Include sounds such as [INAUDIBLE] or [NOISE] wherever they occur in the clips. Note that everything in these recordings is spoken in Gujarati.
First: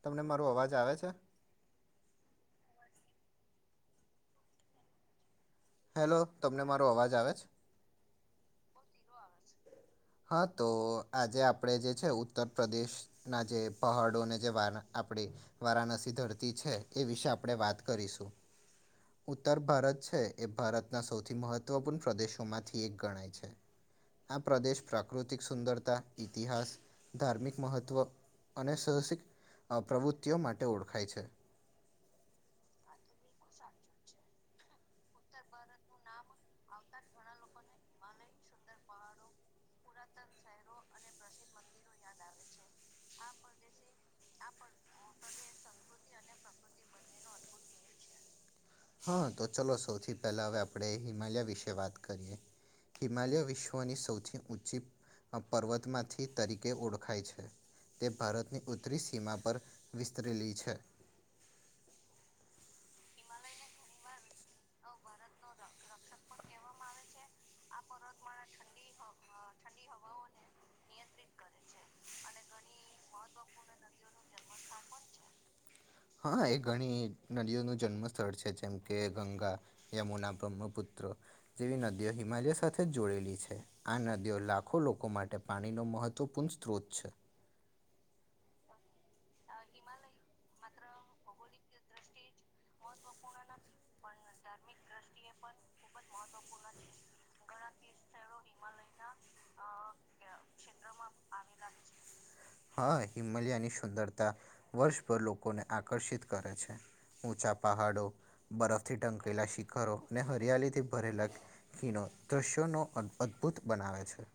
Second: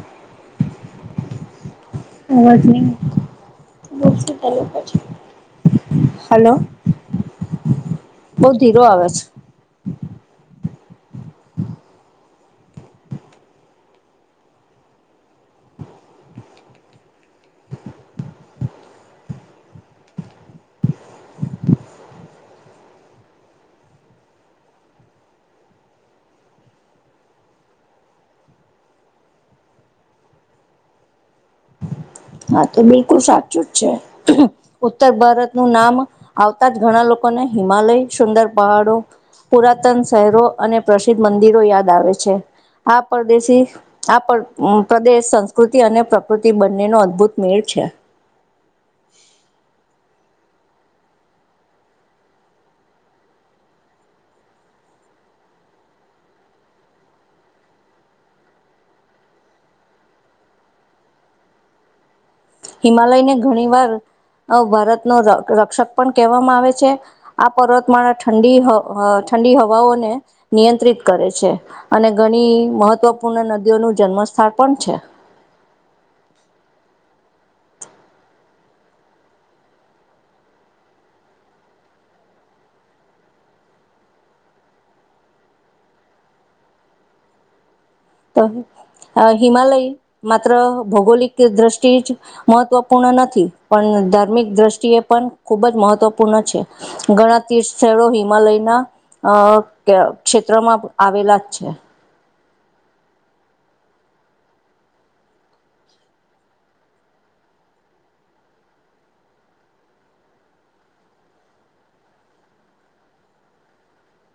તમને મારો અવાજ આવે છે. અવાજ નહી છે. હેલો તમને મારો અવાજ આવે છે. બહુ [INAUDIBLE] હા તો આજે આપણેે જે છે ઉત્તર પ્રદેશ ના જે પહાડોને જે વા વારાણસી ધરતી છે એ વિશે આપણે વાત કરીશું. ઉત્તર ભારત છે એ ભારતના સૌથી મહત્વપૂર્ણ પ્રદેશોમાંથી એક ગણાય છે. આ પ્રદેશ પ્રાકૃતિક સુંદરતા ઇતિહાસ ધાર્મિક મહત્ત્વ અને સાહસિક પ્રવૃત્તિઓ માટે ઓળખાય છે. હા તો બિલકુલ સાચું જ છે ઉત્તર ભારતનુંું નામ આવતા જ ઘણા લોકો હિમાલય સુંદર પહાડો પુરાતન શહેરો અને પ્રસિદ્ધ મંદિરો યાદ આવે છે. આ પરદેશી આ પ્રદેશ સંસ્કૃતિ અને પ્રકૃતિ બંને ન અભૂતમેળ છે. હા તો ચલો સૌથી પહેલા હવે આપણે હિમાલયા વિશે વાત કરીએ. હિમાલય વિશ્વની સૌથી ઊંચી અહ પર્વત માંથી તરીકે ઓળખાય છે. તે ભારતની ઉત્તરી સીમા પર વિસ્તરેલી છે. હિમાલય ને ઘણી વાર ભારત નો રક્ષક પણ કહેવામાં આવે છે, આ પર્વતમાળા ઠંડી ઠંડી હવાઓને નિયંત્રિત કરે છે, અને ઘણી મહત્વપૂર્ણ નદીઓ ન જન્મ [UNINTELLIGIBLE] છે.. [INAUDIBLE] હા એ ઘણી નદીઓનું જન્મ સ્થળ છે, જેમ કે ગંગા યમુના બ્રહ્મપુત્ર જેવી નદીઓ હિમાલય સાથે જોડેલી છે, આ નદીઓ લાખો લોકો માટે પાણીનો મહત્વપૂર્ણ સ્ત્રોત છે. [INAUDIBLE] તો હિમાલય માત્ર ભૌગોલિક દ્રષ્ટિ જ મહત્વપૂર્ણ નથી પણ ધાર્મિક દ્રષ્ટિએ પણ ખુબ જ મહત્વપૂર્ણ છે, ઘણા તીર્થ સ્થળો હિમાલય [UNINTELLIGIBLE] ક્ષેત્રમાં આવેલા જ છે. હા હિમાલયાની સુંદરતા વર્ષભર લોકોને આકર્ષિત કરે છે. ઊંચા પહાડો બરફથી ટંકેલા શિખરો અને હરિયાલીથી ભરેલા ખીણો દૃશ્યોનો [UNINTELLIGIBLE] અદભુત બનાવે છે.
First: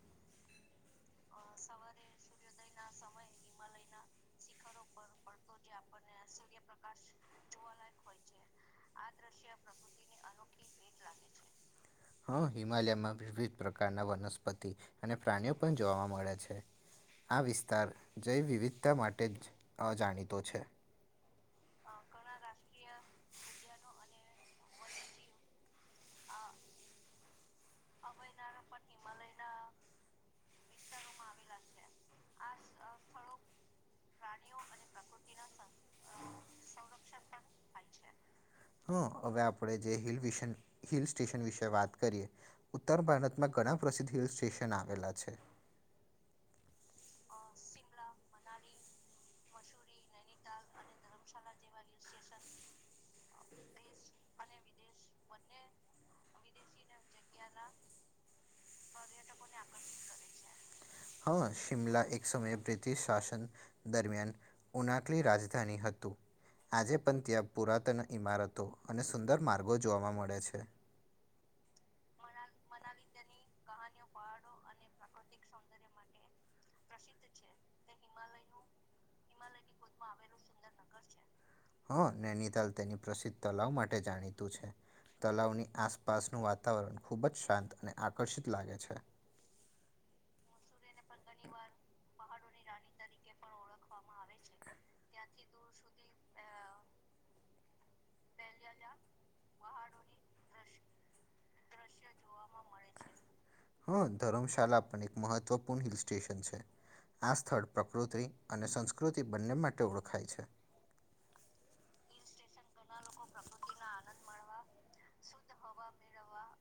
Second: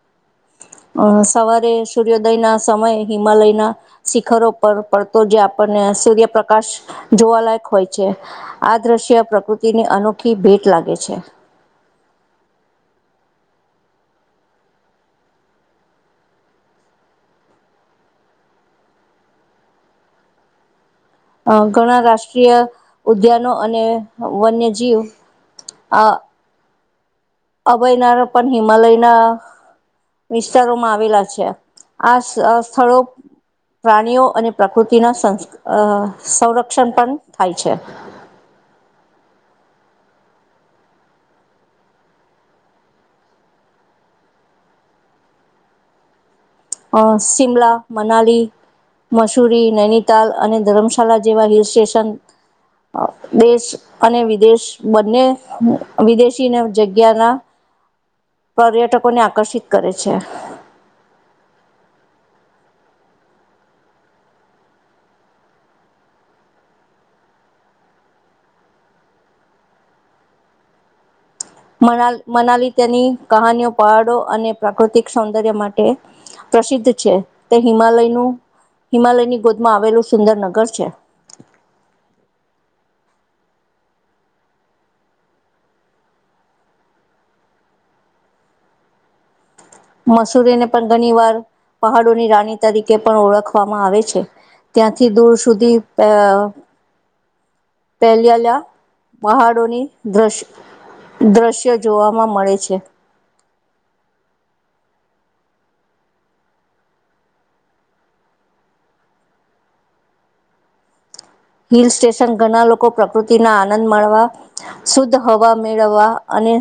અ સવારે સૂર્યોદય ના સમય હિમાલયના શિખરો પર પડતો જે આપ સૂર્યપ્રકાશ જોવાલાયક હોય છે, આ દ્રશ્ય પ્રકૃતિની અનોખી ભેટ. લાગે છે. [INAUDIBLE] હા હિમાલયમાં વિવિધ પ્રકારના વનસ્પતિ અને પ્રાણીઓ પણ જોવા મળે છે. આ વિસ્તાર જૈવવવિધતા માટે જ અજાણીતો છે. અ ઘણા રાષ્ટ્રીય ઉદ્યાનો અને. વન્યજીવ આ. [UNINTELLIGIBLE] પણ હિમાલયના વિસ્તારોમાં આવેલા છે, આ [UNINTELLIGIBLE] સ્થળો. પ્રાણીઓ અને પ્રકૃતિના [UNINTELLIGIBLE] સંરક્ષણ પણ થાય છે. હ હવે આપણે જે [UNINTELLIGIBLE] હિલ સ્ટેશન વિશે વાત કરીએ ઉત્તર ભારતમાં ઘણા પ્રસિદ્ધ હિલ સ્ટેશન આવેલા છે. અ શિમલા મનાલી. મસૂરી નૈનીતાલ અને ધર્મશાલા જેવા હિલ સ્ટેશન. દેશ અને વિદેશ બંને વિદેશી જગ્યાના. [INAUDIBLE] [UNINTELLIGIBLE] આકર્ષિત કરે છે. હં શિમલા એક સમયે બ્રિટિશ શાસન દરમિયાન ઉનાકલી રાજધાની હતી. આજે પણ ત્યાં પુરાતન ઈમારતો અને સુંદર માર્ગો જોવા મળે છે. [INAUDIBLE] [UNINTELLIGIBLE] મનાલી તેની કહાનીઓ પહાડો અને પ્રાકૃતિક સૌંદર્ય માટે. પ્રસિદ્ધ છે, તે હિમાલયનું. હિમાલયની ગોદમાં આવેલું સુંદર નગર છે. હ નૈનીતાલ તેની પ્રસિદ્ધ તલાવ માટે જાણીતું છે. તલાવની આસપાસનું વાતાવરણ ખુબ જ શાંત અને આકર્ષિત લાગે છે. મસૂરીને પણ ઘણી વાર પહાડોની રાની. તરીકે પણ ઓળખવામાં આવે છે, ત્યાંથી દૂર સુધી અ [UNINTELLIGIBLE] દ્રશ્ય જોવાવામાં મળે છે. હા ધર્મશાળ પણ એક મહત્વપૂર્ણ હિલ સ્ટેશન છે. આ સ્થળ પ્રકૃતિ અને સંસ્કૃતિ બંને માટે ઓળખાય છે. હિલ સ્ટેશન ઘણા લોકો પ્રકૃતિ ના આનંદ મળવા. શુદ્ધ હવા મેળવવા અને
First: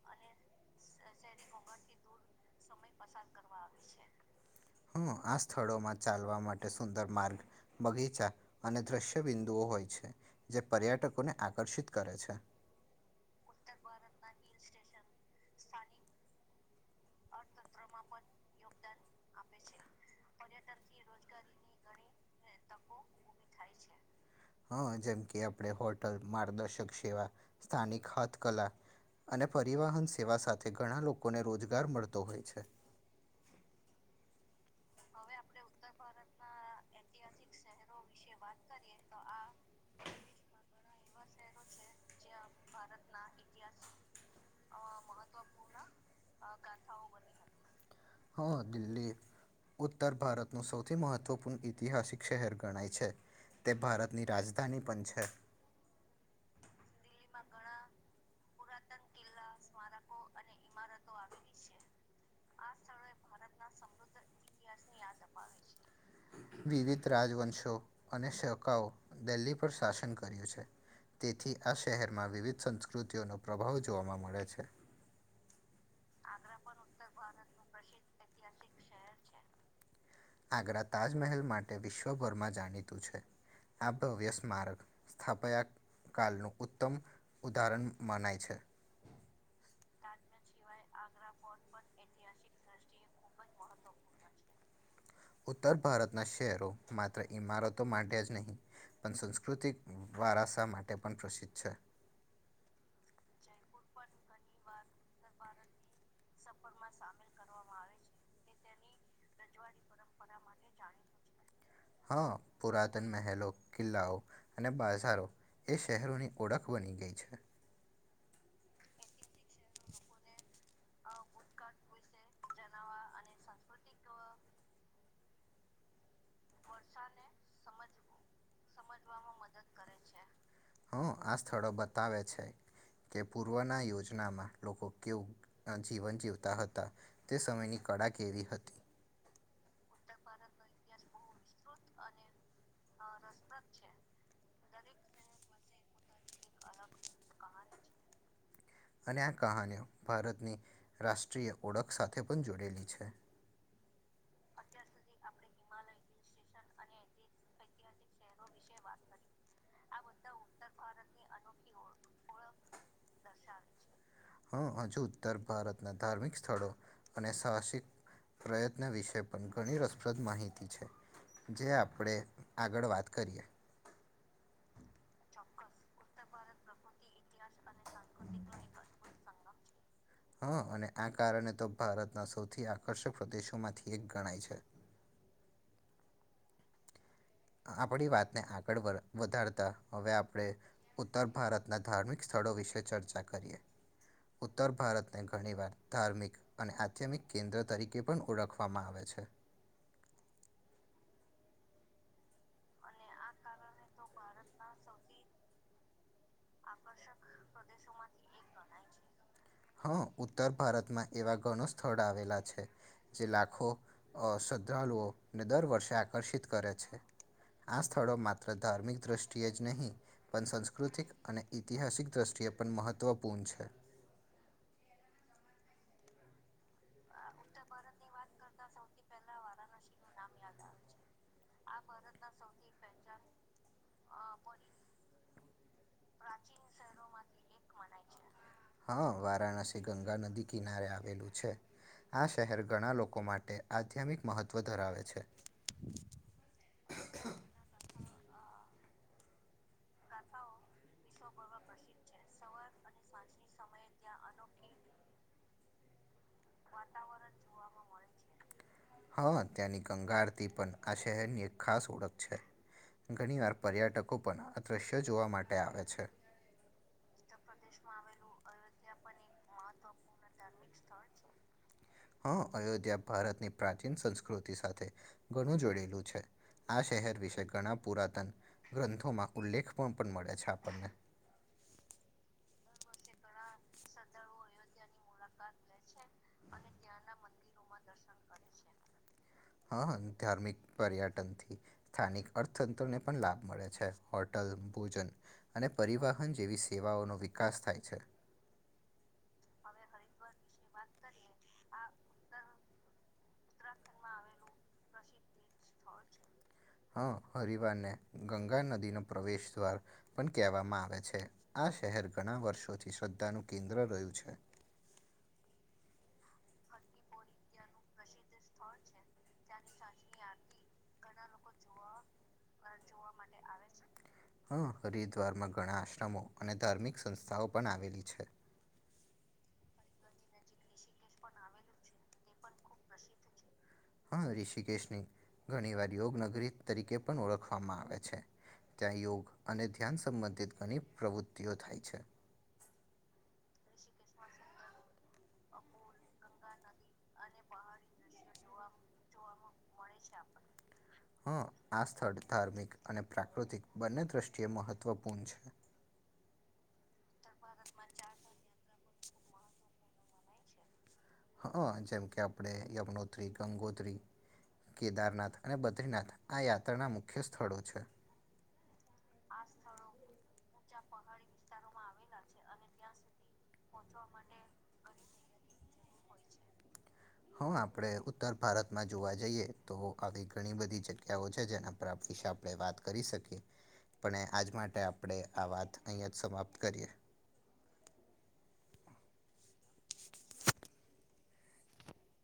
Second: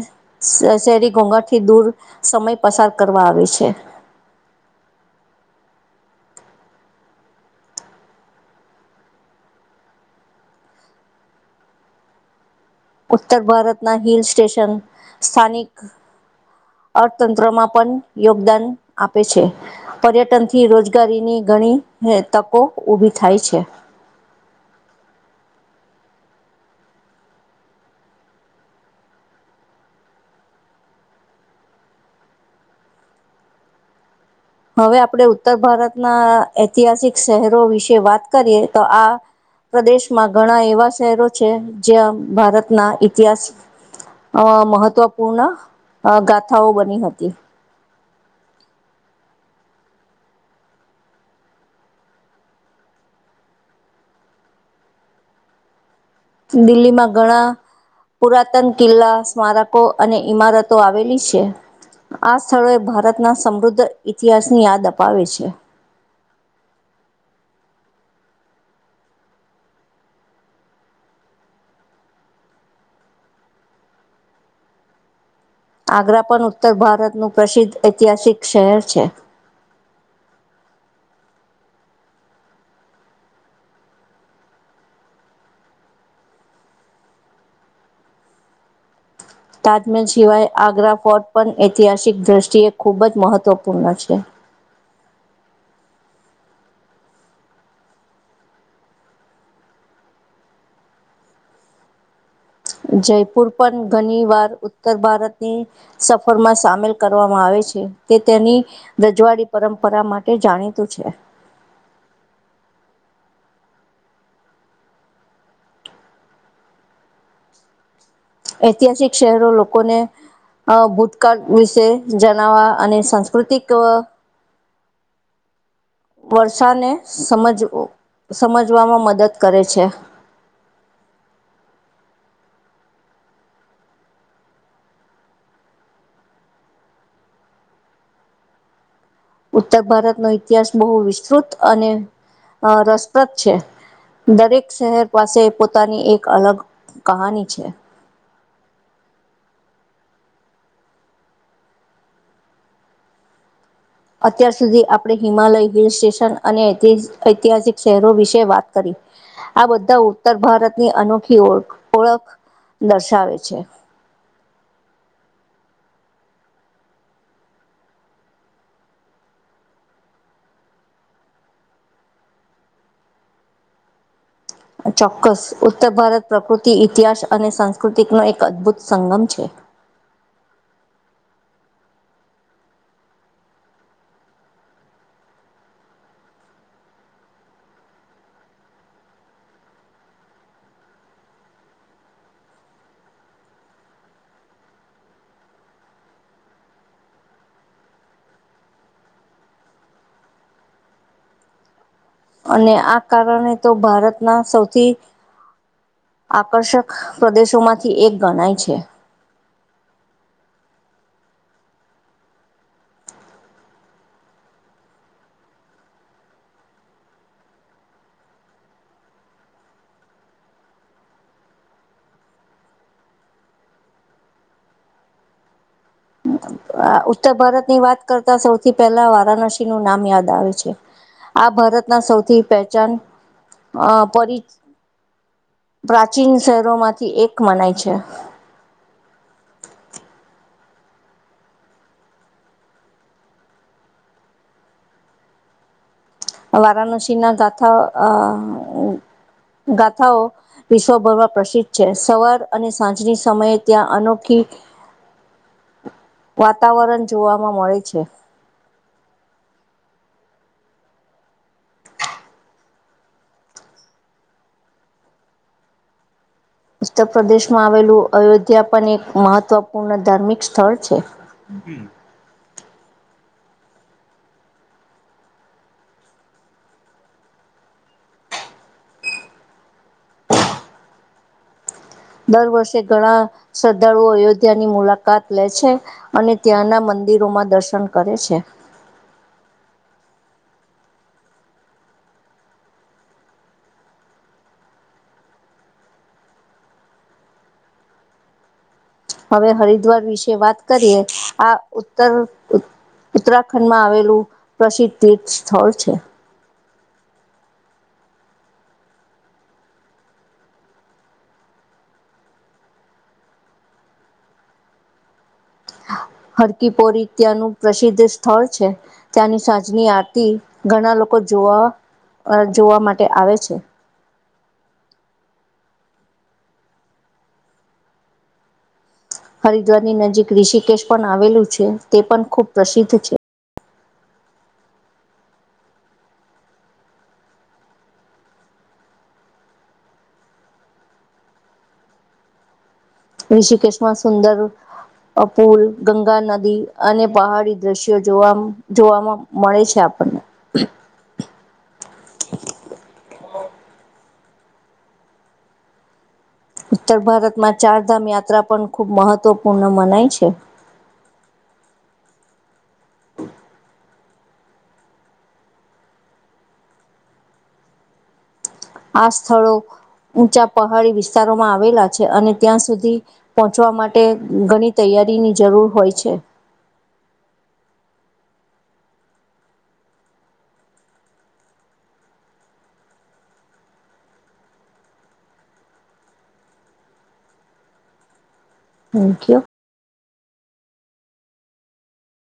શહેરી ઘોઘા થી દૂર સમય પસાર કરવા. આવે છે. [INAUDIBLE] હ, આ સ્થળોમાં ચાલવા માટે સુંદર માર્ગ, બગીચા અને દ્રશ્ય બિંદુઓ હોય છે, જે પર્યટકોને આકર્ષિત કરે છે. ઉત્તર ભારતના હિલ સ્ટેશન, સ્થાનિક અર્થતંત્રમાં પણ યોગદાન આપે છે. પર્યટન થી રોજગારીની ઘ ણી હ તકો ઉભી થાય છે. [INAUDIBLE] હ જેમ કે આપણે હોટલ મારદશક શેવા, સ્થાનિક હથકલા અને પરિવહન સેવા સાથે ઘણા લોકોને રોજગાર મળતો હોય છે. [INAUDIBLE] હવે આપણે ઉત્તર ભારતના ઐતિહાસિક શેહરો વિશે વાત કરીએ તો આ પ્રદેશમાં ઘણા એવા શેહેરો છે જ્યાં ભારતના ઇતિહાસ અ મહત્વપૂર્ણ ગાથાઓ બની હતી. હા દિલ્હી ઉત્તર ભારતનું સૌથી મહત્વપૂર્ણ ઇતિહાસિક શેહેર ગણાય છે. તે ભારતની રાજધાની પન છે. દિલ્હીમાં ઘણા પુરાતન કિલ્લા સ્મારકો અને ઈમારતો આવેલી છે. આ સ્થળોએ ભારતના સમૃદ્ધ ઇતિહાસની યાદ અપાવે છે. વિવિધ રાજવંશો અને શકાઓ દેલ્હી પર શાસન કર્યું છે. તેથી આ શેહેરમાં વિવિધ સંસ્કૃતિઓનો પ્રભાવ જોવામા મળે છે. આગ્રા પણ ઉત્તર ભારતનું પ્રસિદ્ધ ઐતિહાસિક શેહેર છે. આગ્રા તાજમહેલ માટે વિશ્વભરમા જાણીતું છે. આ ભવ્ય સ્મારક સ્થાપયાક કાલનુ ઉત્તમ ઉદાહરણ મનાય છે. કોટ પણ ઐતિહાસિક દ્રષ્ટિએ ખૂબ જ મહત્વપૂર્ણ છે. ઉત્તર ભારતના શેહેરો માત્ર ઈમારતો માટે જ નહીં પણ સંસ્કૃતિક વારાસા માટે પણ પ્રસિદ્ધ છે. જયપુર પણ ઘની વાર ઉત્તર ભારતની સ [UNINTELLIGIBLE] મા સામેલ કરવામા આવે છે. કે તેની રજવાડી પરંપરા માટે જાણીતુ છે. હા, પુરાતન મેહેલો, કિલ્લાઓ અને બાઝારો એ શેહેરોની ઓળખ બની ગઈ છે. ઐતિહાસિક શેહરો લોકોને અ ભૂતકાળ વિશે જનાવા અને સાંસ્કૃતિક વ વર્ષાને સમજવો સમજવામાં મદદ કરે છે. હ આ સ્થળો બતાવે છે કે પૂર્વના યોજનામાં લોકો કેવુ જીવન જીવતા હતા. તે સમયની કડાકેરી હતી. ઉત્તર ભારતનો ઇતિહાસ બહુ વિસ્તૃત અને અ રસપ્રદ છે. દરેક શેહેર પાસે પોતાની એક અલગ કહાની છે. અને આ કહાનીઓ ભારતની રાષ્ટ્રીય ઓળખ સાથે પણ જોડેલી છે. અત્યાર સુધી આપડે હિમાલય હિલ સ્ટેશન અને ઐથી ઐતિહાસિક શેહરો વિશે વાત કરી. આ બધા ઉત્તર ભારતની અનોખી ઓળ ઓળખ દર્શાવે છે. હ હજુ ઉત્તર ભારતના ધાર્મિક સ્થળો અને સહાસિક પ્રયત્ન વિશે પણ ઘણી રસપ્રદ માહિતી છે. જે આપડે આગળ વાત કરીએ. ચોક્કસ ઉત્તર ભારત પ્રકૃતિ ઇતિહાસ અને સાંસ્કૃતિકનો એક અદ્ભુત સંગમ છે. હ અને આ કારણે તો ભારતના સૌથી આકર્ષક પ્રદેશોમાંથી એક ગણાય છે. આપણી વાતને આગળ વર વધારતા હવે આપણે ઉત્તર ભારતના ધાર્મિક સ્થ ળો વિશે ચર્ચા કરીએ. ઉત્તર ભારતને ઘણી વાર ધાર્મિક અને આધ્યાત્મિક કેન્દ્ર તરીકે પણ ઓળખવામા આવે છે. અને આ કારણે તો ભારતના સૌથી આકર્ષક પ્રદેશોમાંથી એક ગણાય છે. હા ઉત્તર ભારતમા એવા ઘણો સ્થળ આવેલા છે. જે લાખો અ શ્ર્ધળુઓને દર વર્ષે આકર્ષિત કરે છે. આ સ્થળો માત્ર ધાર્મિક દ્રષ્ટિએ જ નહીં પણ સાંસ્કૃતિક અને ઐતિહાસિક દ્રષ્ટિ એ પણ મહત્વપૂર્ણ છે. આ ઉત્તર ભારતની વાત કરતા સૌથી પહેલા વારાનસીનુ નામ યાદ આવે છે. આ ભારતના સૌથી પહેચાન અ પરિ [UNINTELLIGIBLE] પ્રાચીન શહેરોમાંથી એક મનાય છે. હા, વારાણસી ગંગા નદી કિનારે આવેલું છે. આ શહેર ઘણા લોકો માટે આધ્યાત્મિક મહત્ત્વ ધરાવે છે. વારાણસીના ગાથા અ ગાથાઓ વિશ્વભરમાં પ્રસિદ્ધ છે, સવાર અને સાંજની સમયે ત્યાં અનોખી [UNINTELLIGIBLE] વાતાવરણ જોવાવામાં મળે છે. હતી પણ આ શહેરની એક ખાસ ઓળખ છે. ઘણી વાર પર્યટકો પણ આ દ્રશ્યો જોવા માટે આવે છે. ઉત્તર પ્રદેશમાં આવેલું અયોધ્યા પણ એક મહત્વપૂર્ણ ધાર્મિક સ્થળ છે. હા અયોધ્યા ભારતની પ્રાચીન સંસ્કૃતિ સાથે ઘણું જોડેલું છે. આ શહેર વિશે ઘણા પુરાતન ગ્રંથોમાં ઉલ્લેખ પણ પણ મળે છે, આપણને [UNINTELLIGIBLE] દર વર્ષે ઘણા શ્રદ્ધાળુઓ અયોધ્યાની મુલાકાત લે છે, અને ત્યાંના મં દિરોમાં દર્શન કરે છે. [UNINTELLIGIBLE] હા ધાર્મિક પર્યટનથી સ્થાનિક અર્થતંત્રને પણ લાભ મળે છે, હોટલ ભોજન અને પરિવહન જેવી સેવાઓનો વિકાસ થાય છે. હવે હરિદ્વાર વિશે વાત કરીએ આ ઉત્તર ઉત્તરાખંડમાં આવેલું પ્રસિદ્ધ તીર્થ સ્થળ છે. હા હરિવારને ગંગા નદીન પ્રવેશ દ્વાર પણ કહેવામાં આવે છે, આ આ શહેર ઘણા વર્ષોથી શ્રદ્ધાનું કેન્દ્ર રહ્યું છે. હરકીપોરી ત્યાંનું પ્રસિદ્ધ સ્થળ છે. ત્યાંની સાંજની આરતી ઘણા લોકો જોવા અ જોવા માટે આવે છે. હ હરિદ્વારમાં ઘણા આશ્રમો અને ધાર્મિક સંસ્થાઓ પણ આવેલી છે. હરિદ્વારની નજીક ઋષિકેશ પણ આવેલું છે, તે પણ ખૂબ પ્રસિદ્ધ છે. હા ઋષિકેશની ઘણી વાર યોગ નગરી તરીકે પણ ઓળખવામાં આવે છે. ત્યાં યોગ અને ધ્યાન સંબંધિત ઘણી પ્રવૃત્તિઓ થાય છે. ઋષિકેશમાં સુંદર અ પુલ ગંગા નદી અને પહાડી દ્રશ્યો જોવા જોવામાં મળે છે, આપ [UNINTELLIGIBLE] હ આ સ્થળ ધાર્મિક અને પ્રા પ્રાકૃતિક બંને દ્રષ્ટિએ મહત્વપૂર્ણ છે. ઉત્તર ભારતમાં ચારધામ યાત્રા પણ ખૂબ મહત્વપૂર્ણ મનાય છે. હં જેમકે આપણે યમુનોત્રી ગંગોત્રી કેદારનાથ અને બદ્રીનાથ આ યાત્રાના મુખ્ય સ્થળો છે. આ સ્થળો ઊંચા પહાડી વિસ્તારોમાં આવેલા છે અને ત્યાં સુધી પહોંચવા માટે ઘણી તૈયારીની જરૂર રૂર હોય છે. [INAUDIBLE] હં, આપડે ઉત્તર ભારતમાં જોવા જઈએ, તો આવી ઘણી બધી જગ્યાઓ છે જેના પર આપ શે આપણે વાત કરી શકીએ. પણે આજ માટે આપણે આ વાત અહીંયા જ સમાપ્ત કરીએ. Thank you